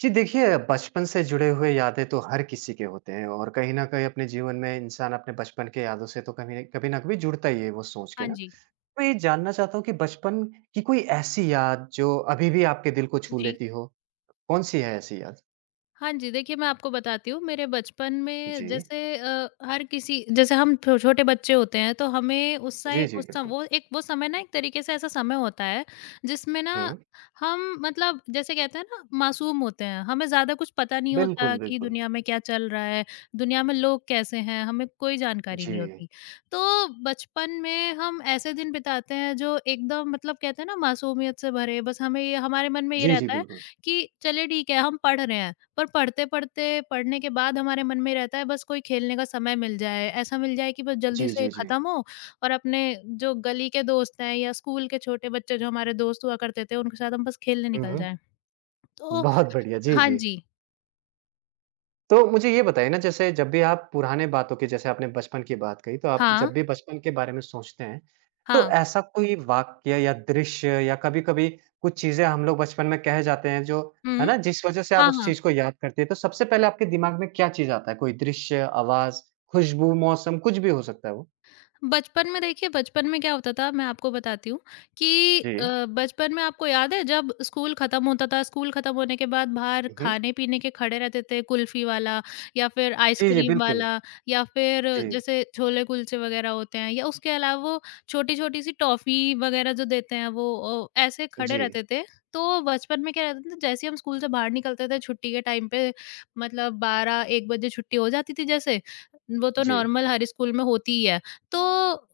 जी देखिए, बचपन से जुड़े हुए यादें तो हर किसी के होते हैं और कहीं न कहीं अपने जीवन में इंसान अपने बचपन के यादों से तो कभी कभी न कभी जुड़ता ही है वो सोच के हाँ ना। जी, मैं ये जानना चाहता हूँ कि बचपन की कोई ऐसी याद जो अभी भी आपके दिल को छू जी। लेती हो? कौन-सी है ऐसी याद? हाँ जी, देखिए मैं आपको बताती हूँ। मेरे बचपन में जी। जैसे हर किसी जैसे हम छो छोटे बच्चे होते हैं, तो हमें उस जी, साय जी, उस सम बिल्कुल। वो एक वो समय, ना एक तरीके से ऐसा समय होता है, जिसमें ना हुँ। हम, मतलब, जैसे कहते हैं ना, मासूम होते हैं। हमें ज़्यादा कुछ पता नहीं बिल्कुल, होता कि बिल्कुल। दुनिया में क्या चल रहा है, दुनिया में लोग कैसे हैं, हमें कोई जानकारी जी। नहीं होती। तो बचपन में हम ऐसे दिन बिताते हैं जो एकदम, मतलब, कहते हैं ना, मासूमियत से भरे। बस हमें ये हमारे मन में ये जी, जी, रहता है बिल्कुल। कि चलिए ठीक है, हम पढ़ रहे हैं। पर पढ़ते-पढ़ते, पढ़ने के बाद हमारे मन में रहता है बस कोई खेलने का समय मिल जाए, ऐसा मिल जाए कि बस जल्दी जी, से जी, जी। ख़त्म हो और अपने जो गली के दोस्त हैं या स्कूल के छोटे बच्चे जो हमारे दोस्त हुआ करते थे, उनके साथ हम बस खेलने हुँ, निकल हुँ। जाएँ। तो बहुत बढ़िया। जी, हाँ जी। जी। तो मुझे ये बताइए ना जैसे जब भी आप पुराने बातों की जैसे आपने बचपन की बात कही, तो आप हाँ, जब भी बचपन के बारे में सोचते हैं, तो हाँ। ऐसा कोई वाक्य या दृश्य या कभी-कभी कुछ चीज़ें हम लोग बचपन में कह जाते हैं जो है हुँ। ना? जिस वज़ह से आप हाँ, उस हाँ। चीज़ को याद करते हैं, तो सबसे पहले आपके दिमाग में क्या चीज़ आता है? कोई दृश्य, आवाज़, खुशबू, मौसम कुछ भी हो सकता है वो? बचपन में, देखिए, बचपन में क्या होता था मैं आपको बताती हूँ कि जी। बचपन में आपको याद है, जब स्कूल खत्म होता था, स्कूल खत्म होने के बाद बाहर हुँ। खाने पीने के खड़े रहते थे कुल्फी वाला या फिर जी, जी, आइसक्रीम बिल्कुल। वाला या फिर जी, जैसे छोले कुलचे वगैरह होते हैं, या उसके अलावा वो छोटी छोटी सी टॉफी वगैरह जो देते हैं, वो ऐसे खड़े जी, रहते थे। तो बचपन में क्या रहता था, जैसे ही हम स्कूल से बाहर निकलते थे छुट्टी के टाइम पे, मतलब बारह एक बजे छुट्टी हो जाती थी, जैसे वो तो जी। नॉर्मल हर स्कूल में होती ही है। तो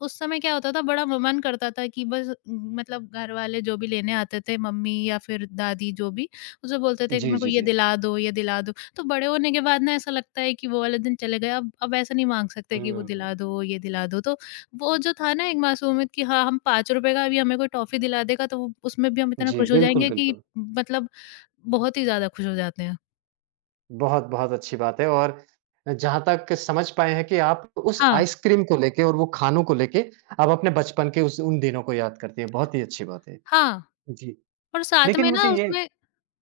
उस समय क्या होता था, बड़ा मन करता था कि बस मतलब घर वाले जो भी लेने आते थे, मम्मी या फिर दादी, जो भी, उसे बोलते थे कि जी, मेरे को जी, ये जी। दिला दो, ये दिला दो। तो बड़े होने के बाद ना ऐसा लगता है कि वो वाले दिन चले गए, अब ऐसा नहीं मांग सकते कि हुँ, वो दिला हुँ। दो, ये दिला दो। तो वो जो था ना एक मासूमियत, कि हाँ, हम पाँच रुपए का भी हमें कोई टॉफी दिला देगा तो उसमें भी हम इतना जी, खुश हो बिल्कुल, जाएंगे कि बिल्कुल। मतलब बहुत ही ज्यादा खुश हो जाते हैं। बहुत, बहुत अच्छी बात है और जहाँ तक समझ पाए हैं कि आप उस हाँ, आइसक्रीम को लेके और वो खानों को लेके आप अपने बचपन के उस उन दिनों को याद करती हैं, बहुत ही अच्छी बात है। हाँ। जी, और साथ लेकिन में ना मुझे ये उसमें,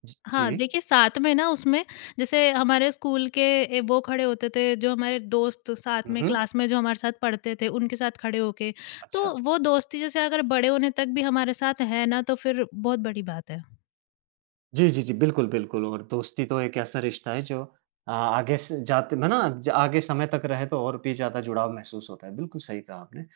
जी, हाँ, जी। देखिए, साथ में ना उसमें, जैसे हमारे स्कूल के, वो खड़े होते थे जो हमारे दोस्त, साथ हुँ, में हुँ, क्लास में जो हमारे साथ पढ़ते थे, उनके साथ खड़े होके, अच्छा। तो वो दोस्ती, जैसे अगर बड़े होने तक भी हमारे साथ है ना, तो फिर बहुत बड़ी बात है। जी, जी, जी। बिल्कुल, बिल्कुल और दोस्ती तो एक ऐसा रिश्ता है जो आगे स जाते है ना? ज आगे समय तक रहे तो और भी ज़्यादा जुड़ाव महसूस होता है। बिल्कुल सही कहा आपने।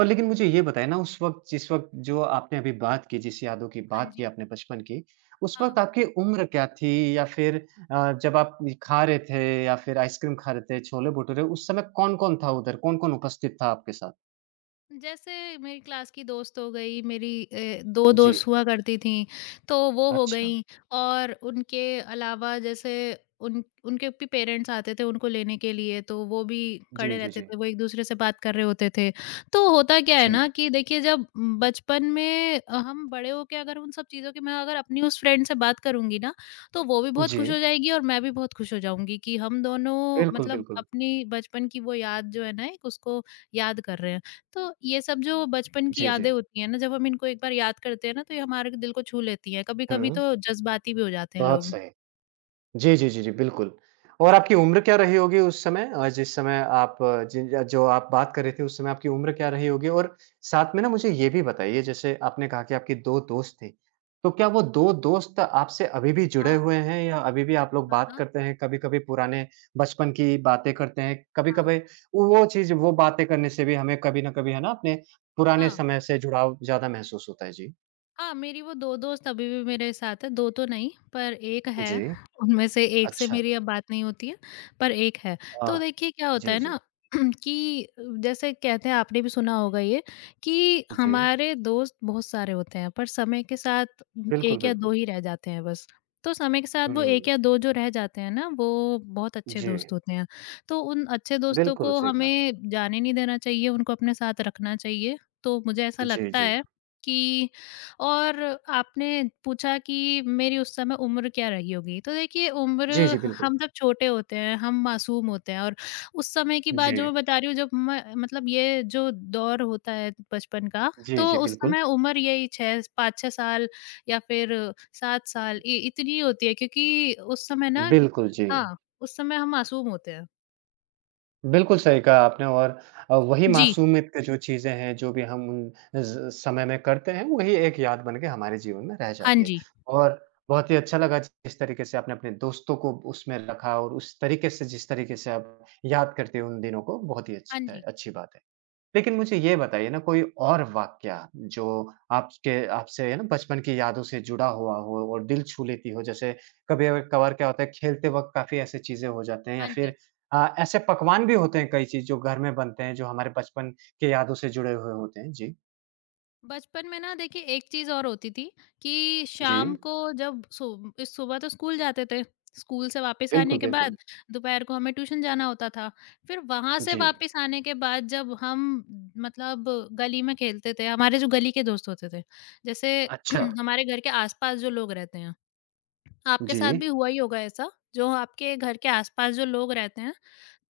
और लेकिन मुझे ये बताइए ना उस वक़्त जिस वक़्त जो आपने अभी बात की, जिस यादों की हाँ बात जी। की आपने बचपन की, उस हाँ। वक़्त आपकी उम्र क्या थी? या फिर जब आप ये खा रहे थे या फिर आइसक्रीम खा रहे थे, छोले-भटूरे उस समय कौन-कौन था उधर? कौन-कौन उपस्थित था आपके साथ? जैसे मेरी क्लास की दोस्त हो गई, मेरी दो जी। दोस्त हुआ करती थी, तो वो हो अच्छा। गई। और उनके अलावा, जैसे, उन उनके भी पेरेंट्स आते थे उनको लेने के लिए, तो वो भी जी, खड़े जी, रहते जी। थे, वो एक दूसरे से बात कर रहे होते थे। तो होता क्या है जी। ना, कि देखिए, जब बचपन में हम बड़े होके अगर उन सब चीज़ों की, मैं अगर अपनी उस फ्रेंड से बात करूंगी ना, तो वो भी बहुत जी। खुश हो जाएगी और मैं भी बहुत खुश हो जाऊंगी कि हम दोनों, बिल्कुल, मतलब, बिल्कुल। अपनी बचपन की वो याद जो है ना, एक, उसको याद कर रहे हैं। तो ये सब जो बचपन की जी, जी। यादें होती हैं ना, जब हम इनको एक बार याद करते हैं ना, तो ये हमारे दिल को छू लेती हैं। कभी-कभी हुँ। तो जज़्बाती भी हो जाते हैं बहुत लोग। सही। जी, जी, जी, जी, बिल्कुल। और आपकी उम्र क्या रही होगी उस समय अ, जिस समय आप जिन जो आप बात कर रहे थे उस समय आपकी उम्र क्या रही होगी? और साथ में ना मुझे ये भी बताइए जैसे आपने कहा कि आपकी 2 दोस्त थी, तो क्या वो 2 दोस्त आपसे अभी भी जुड़े हाँ, हुए हैं या अभी भी आप लोग बात हाँ, करते हैं? कभी-कभी पुराने बचपन की बातें करते हैं, हाँ, कभी-कभी वो चीज़ वो बातें करने से भी हमें कभी न कभी है ना अपने पुराने हाँ। समय से जुड़ाव ज़्यादा महसूस होता है? जी। हाँ, मेरी वो 2 दोस्त अभी भी मेरे साथ है, 2 तो नहीं पर 1 जी। है, उनमें से 1 से अच्छा। मेरी अब बात नहीं होती है, पर 1 है। अ, तो देखिए क्या होता जी, है जी। ना कि जैसे कहते हैं, आपने भी सुना होगा ये, कि जी, हमारे दोस्त बहुत सारे होते हैं पर समय के साथ बिल्कुल, 1 या बिल्कुल। 2 ही रह जाते हैं बस। तो समय के साथ वो 1 हुँ। या 2 जो रह जाते हैं ना, वो बहुत अच्छे जी, दोस्त होते हैं। तो उन अच्छे दोस्तों बिल्कुल को सही कहा। हमें जाने नहीं देना चाहिए, उनको अपने साथ रखना चाहिए। तो मुझे ऐसा जी, लगता जी। है कि, और आपने पूछा कि मेरी उस समय उम्र क्या रही होगी, तो देखिए, उम्र, जी, जी, बिल्कुल। हम जब छोटे होते हैं, हम मासूम होते हैं, और उस समय की बात जो जी। मैं बता रही हूँ जब मैं, मतलब, ये जो दौर होता है बचपन का, जी, तो जी, उस बिल्कुल। समय उम्र यही 6 5-6 साल या फिर 7 साल इ इतनी होती है, क्योंकि उस समय ना, बिल्कुल, जी। हाँ, उस समय हम मासूम होते हैं। बिल्कुल सही कहा आपने और वही जी, मासूमियत की जो चीज़ें हैं, जो भी हम उन ज़ समय में करते हैं, वही एक याद बन के हमारे जीवन में रह हाँ जाती है। जी, और बहुत ही अच्छा लगा जिस तरीके से आपने अपने दोस्तों को उसमें रखा और उस तरीके से जिस तरीके से आप याद करते हो उन दिनों को, बहुत ही हाँ अच्छा है, जी, अच्छी बात है। लेकिन मुझे ये बताइए ना कोई और वाकया जो आपके आपसे है ना बचपन की यादों से जुड़ा हुआ हो और दिल छू लेती हो जैसे कभी-कभार क्या होता है खेलते वक़्त काफ़ी ऐसे चीज़ें हो जाते हैं या हाँ जी। फिर ऐसे पकवान भी होते हैं कई चीज़ जो घर में बनते हैं जो हमारे बचपन के यादों से जुड़े हुए होते हैं। जी, बचपन में ना, देखिए, एक चीज़ और होती थी कि जी। शाम को, जब सु इस सुबह तो स्कूल जाते थे। स्कूल से वापस बिल्कुल, आने के बिल्कुल। बाद दोपहर को हमें ट्यूशन जाना होता था। फिर वहाँ से जी। वापस आने के बाद जब हम, मतलब, गली में खेलते थे, हमारे जो गली के दोस्त होते थे, जैसे अच्छा। हमारे घर के आस-पास जो लोग रहते हैं, आपके जी। साथ भी हुआ ही होगा ऐसा, जो आपके घर के आस-पास जो लोग रहते हैं,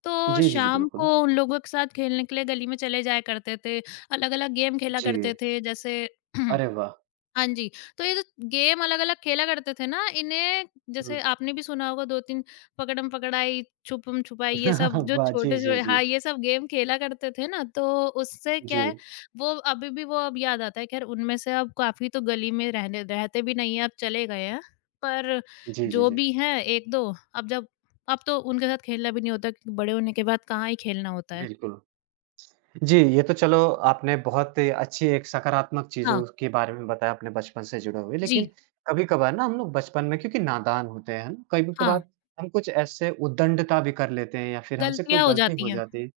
तो जी, जी, जी, शाम बिल्कुल। को उन लोगों के साथ खेलने के लिए गली में चले जाया करते थे। अलग-अलग गेम खेला जी। करते थे, जैसे अरे वाह! हाँ जी, तो ये जो गेम अलग-अलग खेला करते थे ना, इन्हें जैसे हुँ। आपने भी सुना होगा, 2-3 पकड़म-पकड़ाई, छुपम-छुपाई, ये सब, जो वाह! जी, छोटे जी, जो, जी। हाँ, ये सब गेम खेला करते थे ना, तो उससे क्या जी। है, वो अभी भी वो अब याद आता है। खैर, उनमें से अब काफ़ी तो गली में रहने रहते भी नहीं हैं, अब चले गए हैं। पर जी, जी, जी। जो जी भी हैं 1-2, अब, जब, अब तो उनके साथ खेलना भी नहीं होता क्योंकि बड़े होने के बाद कहाँ ही खेलना होता है। बिल्कुल। जी, ये तो चलो आपने बहुत अच्छी एक सकारात्मक हाँ। चीज़ों के बारे में बताया अपने बचपन से जुड़े हुए। जी। लेकिन कभी-कभार ना हम लोग बचपन में क्योंकि नादान होते हैं, है ना? हाँ, कभी-कभार हम कुछ ऐसे उद्दंडता भी कर लेते हैं या फिर हमसे कोई गलतियाँ हो गलती हो जाती हैं। जाती है,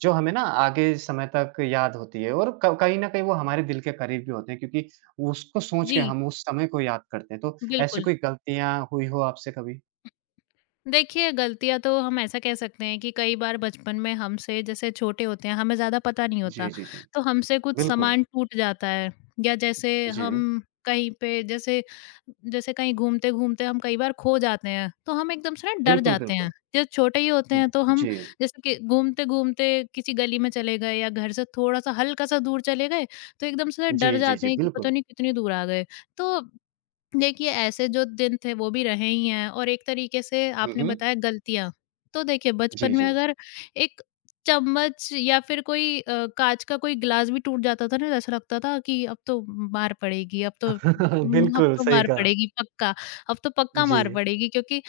जो हमें ना आगे समय तक याद होती है और क कहीं न कहीं वो हमारे दिल के करीब भी होते हैं क्योंकि उसको सोच के जी, हम उस समय को याद करते हैं। तो ऐसी बिल्कुल। कोई गलतियाँ हुई हो आपसे कभी? देखिए, गलतियाँ तो हम ऐसा कह सकते हैं कि कई बार बचपन में हमसे, जैसे छोटे होते हैं, हमें ज़्यादा पता नहीं जी, होता, जी, जी। तो हमसे कुछ बिल्कुल। सामान टूट जाता है या जैसे जी। हम कहीं पे, जैसे, जैसे कहीं घूमते-घूमते हम कई बार खो जाते हैं, तो हम एकदम से ना डर बिल्कुल, जाते हैं। बिल्कुल। जब छोटे ही होते हुँ, हैं, तो हम, जी। जैसे कि घूमते-घूमते किसी गली में चले गए या घर से थोड़ा-सा हल्का-सा दूर चले गए, तो एकदम से डर जी, जी, जाते जी, हैं कि पता बिल्कुल। नहीं कितनी दूर आ गए। तो देखिए, ऐसे जो दिन थे वो भी रहे ही हैं, और एक तरीके से हुँ, आपने हुँ। बताया गलतियाँ। तो देखिए, जी, बचपन में जी। अगर एक चम्मच या फिर कोई काँच का कोई ग्लास भी टूट जाता था ना, तो ऐसा लगता था कि अब तो मार पड़ेगी, अब तो अब बिल्कुल, तो सही मार कहा। पड़ेगी पक्का, अब तो पक्का जी। मार पड़ेगी, क्योंकि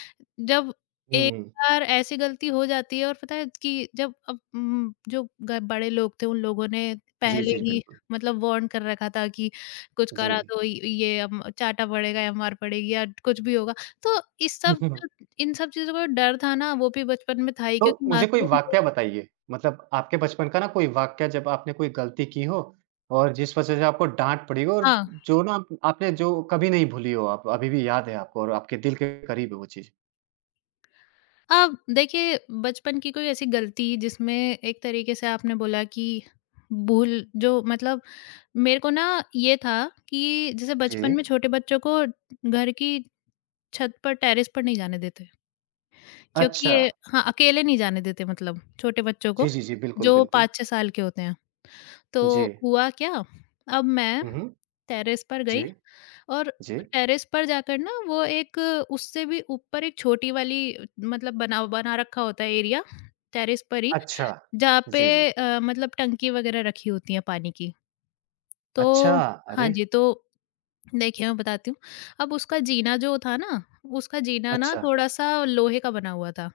जब एक हुँ। बार ऐसी गलती हो जाती है, और पता है कि जब अब जो ग बड़े लोग थे, उन लोगों ने जी, पहले जी, ही, बिल्कुल। मतलब, वार्न कर रखा था कि कुछ जी। करा तो य ये अब चाटा पड़ेगा या मार पड़ेगी या कुछ भी होगा। तो इन सब चीज़ों का डर था ना, वो भी बचपन में था ही तो क्योंकि मुझे कोई मासूम थे। वाकया बताइए, मतलब आपके बचपन का ना कोई वाकया जब आपने कोई गलती की हो और जिस वजह से आपको डाँट पड़ी हो और हाँ। जो ना आपने जो कभी नहीं भूली हो आप, अभी भी याद है आपको और आपके दिल के करीब है वो चीज़? अब देखिए, बचपन की कोई ऐसी गलती जिसमें, एक तरीके से आपने बोला कि, भूल, जो, मतलब, मेरे को ना ये था कि जैसे जी। बचपन में छोटे बच्चों को घर की छत पर, टेरेस पर नहीं जाने देते। क्योंकि अच्छा। ये, हाँ, अकेले नहीं जाने देते, मतलब, छोटे बच्चों जी, को जी, जी, बिल्कुल, जो बिल्कुल। 5-6 साल के होते हैं। जी। तो हुआ क्या, अब मैं हुँ, हुँ। टेरेस पर जी, गई, और जी। टेरेस पर जाकर ना, वो एक, उससे भी ऊपर एक छोटी वाली, मतलब, बना बना रखा होता है एरिया टेरेस पर ही, अच्छा। जहाँ जी, जी। पे मतलब टंकी वगैरह रखी होती है पानी की। अच्छा! तो हाँ अरे! जी, तो देखिए, मैं बताती हूँ, अब उसका जीना जो था ना, उसका जीना ना अच्छा, थोड़ा-सा लोहे का बना हुआ था।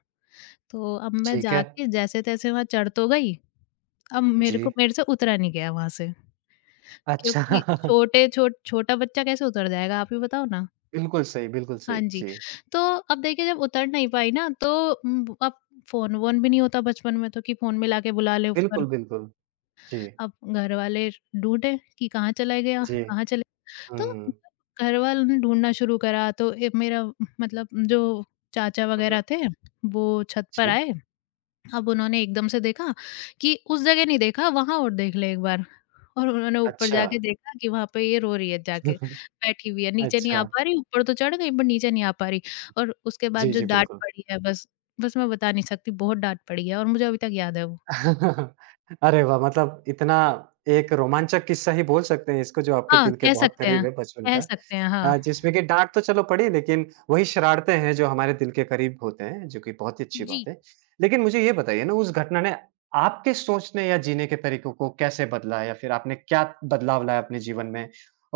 तो अब मैं ठीक है। जाके जैसे-तैसे वहाँ चढ़ तो गई, अब जी। मेरे से उतरा नहीं गया वहाँ से, अच्छा। क्योंकि छोटे छोट छोटा बच्चा कैसे उतर जाएगा आप ही बताओ ना। बिल्कुल सही, बिल्कुल सही। हाँ जी, जी, तो अब देखिए, जब उतर नहीं पाई ना, तो अब फ़ोन-वोन भी नहीं होता बचपन में, तो कि फ़ोन में लाके बुला ले ऊपर। बिल्कुल, बिल्कुल। जी, अब घर वाले ढूँढे कि कहाँ चला गया, जी। कहाँ चले, तो हुँ। घर वालों ने ढूँढना शुरू करा तो ए मेरा, मतलब, जो चाचा हुँ, हुँ। वगैरह थे, वो छत पर जी, आए। अब उन्होंने एकदम से देखा कि उस जगह नहीं देखा, वहाँ और देख ले एक बार। और उन्होंने ऊपर अच्छा। जाके देखा कि वहाँ पे ये रो रही है जाके, बैठी हुई है, नीचे नहीं आ अच्छा। पा रही, ऊपर तो चढ़ गई पर नीचे नहीं आ पा रही। और उसके बाद जी, जो जी, डाँट बिल्कुल। पड़ी है बस, बस मैं बता नहीं सकती, बहुत डाँट पड़ी है, और मुझे अभी तक याद है वो। अरे वाह! मतलब इतना एक रोमांचक किस्सा ही बोल सकते हैं इसको जो आपके हाँ, दिल के बहुत करीब है बचपन का। कह सकते हैं, हाँ, हाँ। जिसमें कि डाँट तो चलो पड़ी लेकिन वही शरारतें हैं जो हमारे दिल के करीब होते हैं, जो कि बहुत ही अच्छी बात जी, है। लेकिन मुझे ये बताइए ना उस घटना ने आपके सोचने या जीने के तरीकों को कैसे बदला या फिर आपने क्या बदलाव लाया अपने जीवन में?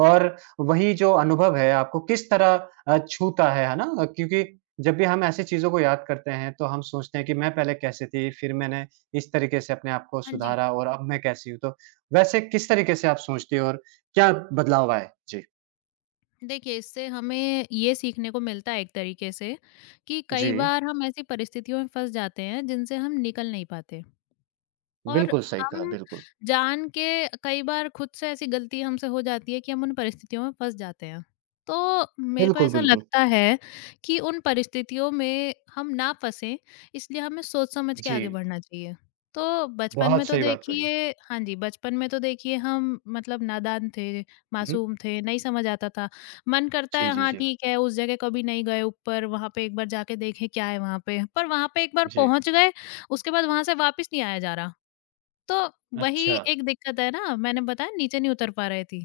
और वही जो अनुभव है आपको किस तरह छूता है ना? क्योंकि जब भी हम ऐसी चीज़ों को याद करते हैं तो हम सोचते हैं कि मैं पहले कैसे थी, फिर मैंने इस तरीके से अपने आप को हाँ जी। सुधारा और अब मैं कैसी हूँ? तो वैसे किस तरीके से आप सोचती हो और क्या बदलाव आए? जी। देखिए, इससे हमें ये सीखने को मिलता है एक तरीके से, कि जी। कई बार हम ऐसी परिस्थितियों में फँस जाते हैं जिनसे हम निकल नहीं पाते। और बिल्कुल सही कहा, हम बिल्कुल। जान के कई बार खुद से ऐसी गलती हमसे हो जाती है कि हम उन परिस्थितियों में फंस जाते हैं। तो मेरे को बिल्कुल, ऐसा बिल्कुल। लगता है कि उन परिस्थितियों में हम ना फँसें, इसलिए हमें सोच-समझ के जी। आगे बढ़ना चाहिए। तो बचपन बहुत में तो सही बात कही। देखिए, हाँ जी, बचपन में तो देखिए हम, मतलब, नादान थे, हुँ, हुँ। मासूम थे, नहीं समझ आता था। मन करता जी, है, जी, हाँ जी। ठीक है, उस जगह कभी नहीं गए ऊपर, वहाँ पे एक बार जाके देखें क्या है वहाँ पे। पर वहाँ पे एक बार जी, पहुँच गए, उसके बाद वहाँ से वापस नहीं आया जा रहा। तो वही अच्छा। एक दिक्कत है ना, मैंने बताया नीचे नहीं उतर पा रही थी।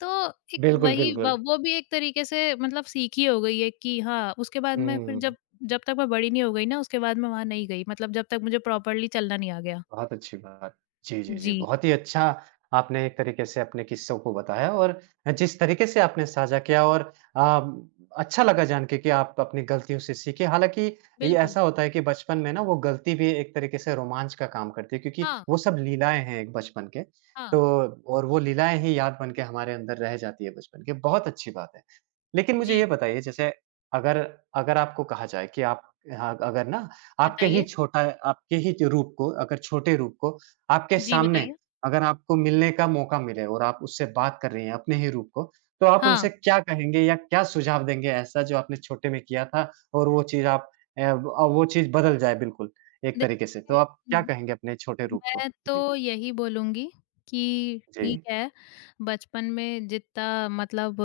तो एक बिल्कुल, वही व बिल्कुल। वो भी एक तरीके से, मतलब, सीख ही हो गई है कि हाँ, उसके बाद मैं फिर हुँ। जब जब तक मैं बड़ी नहीं हो गई ना, उसके बाद मैं वहाँ नहीं गई, मतलब, जब तक मुझे प्रॉपर्ली चलना नहीं आ गया। बहुत अच्छी बात। जी, जी, जी। जी। बहुत ही अच्छा आपने एक तरीके से अपने किस्सों को बताया और जिस तरीके से आपने साझा किया और अम, अच्छा लगा जान के कि आप अपनी गलतियों से सीखे। हालाँकि ये बिल्कुल। ऐसा होता है कि बचपन में ना वो गलती भी एक तरीके से रोमांच का काम करती है क्योंकि हाँ, वो सब लीलाएँ हैं एक बचपन के। तो हाँ। और वो लीलाएँ ही याद बन के हमारे अंदर रह जाती है बचपन के, बहुत अच्छी बात है। लेकिन मुझे ये जी, बताइए जैसे अगर अगर आपको कहा जाए कि आप हाँ, अगर ना आपके ही बताइए। छोटा आपके ही जो रूप को अगर छोटे रूप को आपके जी, सामने बताइए। अगर आपको मिलने का मौका मिले और आप उससे बात कर रही हैं अपने ही रूप को, तो आप हाँ, उनसे क्या कहेंगे या क्या सुझाव देंगे ऐसा जो आपने छोटे में किया था और वो चीज़ आप अ, अ, वो चीज़ बदल जाए बिल्कुल एक तरीके से? तो आप क्या देखिए, कहेंगे अपने छोटे रूप को? मैं जी। तो यही बोलूँगी कि जी। ठीक है, बचपन में जितना, मतलब,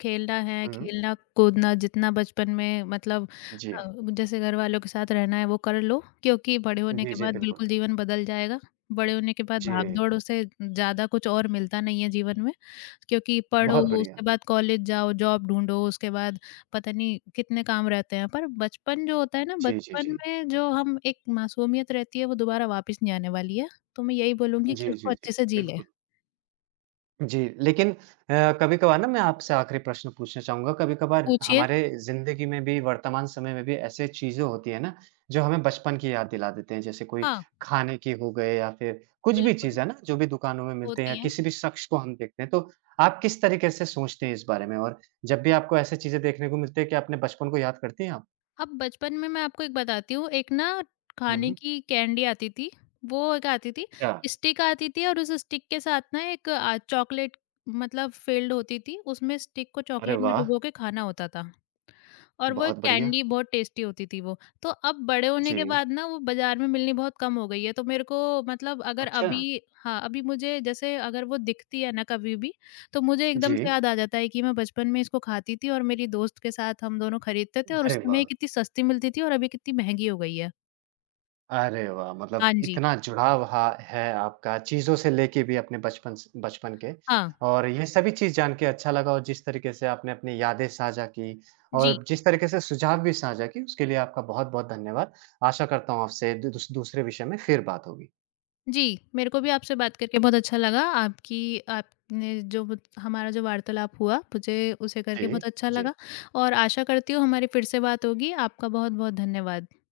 खेलना है, हुँ। खेलना कूदना जितना बचपन में, मतलब, जी। जैसे घर वालों के साथ रहना है वो कर लो, क्योंकि बड़े होने जी, के जी, बाद बिल्कुल। बिल्कुल जीवन बदल जाएगा। बड़े होने के बाद जी। भाग-दौड़ से ज़्यादा कुछ और मिलता नहीं है जीवन में। क्योंकि पढ़ो, बहुत बढ़िया। उसके बाद कॉलेज जाओ, जॉब ढूँढो, उसके बाद पता नहीं कितने काम रहते हैं। पर बचपन जो होता है ना, जी, जी, जी। बचपन में जो हम, एक मासूमियत रहती है, वो दोबारा वापस नहीं आने वाली है। तो मैं यही बोलूँगी जी, कि उसको जी, जी। अच्छे से जी लें। बिल्कुल। जी, लेकिन कभी-कभार ना मैं आपसे आखिरी प्रश्न पूछना चाहूँगा, कभी-कभार पूछिए। हमारे ज़िंदगी में भी, वर्तमान समय में भी ऐसे चीज़ें होती हैं ना, जो हमें बचपन की याद दिला देते हैं। जैसे कोई हाँ, खाने की हो गए या फिर कुछ भी बिल्कुल, चीज़ है ना, जो भी दुकानों में मिलते हैं या होती हैं। किसी भी शख़्स को हम देखते हैं, तो आप किस तरीके से सोचते हैं इस बारे में? और जब भी आपको ऐसी चीज़ें देखने को मिलती है, क्या अपने बचपन को याद करती हैं आप? अब बचपन में मैं आपको एक बताती हूँ, एक ना हुँ, खाने हुँ। की कैंडी आती थी, वो एक आती थी, अच्छा, स्टिक आती थी, और उस स्टिक के साथ ना एक चॉकलेट, मतलब, फ़िल्ड होती थी, उसमें स्टिक को अरे चॉकलेट में वाह! डुबो के खाना होता था। और वो एक बहुत बढ़िया। कैंडी बहुत टेस्टी होती थी वो। तो अब बड़े होने के जी। बाद ना वो बाज़ार में मिलनी बहुत कम हो गई है, तो मेरे को, मतलब, अगर अच्छा, अभी, हाँ, अभी मुझे जैसे अगर वो दिखती है ना कभी भी, तो मुझे एकदम से जी। याद आ जाता है कि मैं बचपन में इसको खाती थी और मेरी दोस्त के साथ हम दोनों खरीदते थे और उस अरे समय ये वाह! कितनी सस्ती मिलती थी और अभी कितनी महंगी हो गई है। अरे वाह! मतलब हाँ जी, इतना जुड़ाव हा है आपका चीज़ों से लेके भी अपने बचपन के हाँ। और ये सभी चीज़ जान के अच्छा लगा और जिस तरीके से आपने अपनी यादें साझा की जी, और जिस तरीके से सुझाव भी साझा की, उसके लिए आपका बहुत-बहुत धन्यवाद। आशा करता हूँ आपसे दू दूस दूसरे विषय में फिर बात होगी। जी। मेरे को भी आपसे बात करके बहुत अच्छा लगा। आपकी आपने जो मुझ हमारा जो वार्तालाप हुआ, मुझे उसे करके जी, बहुत अच्छा जी। लगा, और आशा करती हूँ हमारी फिर से बात होगी। आपका बहुत-बहुत धन्यवाद।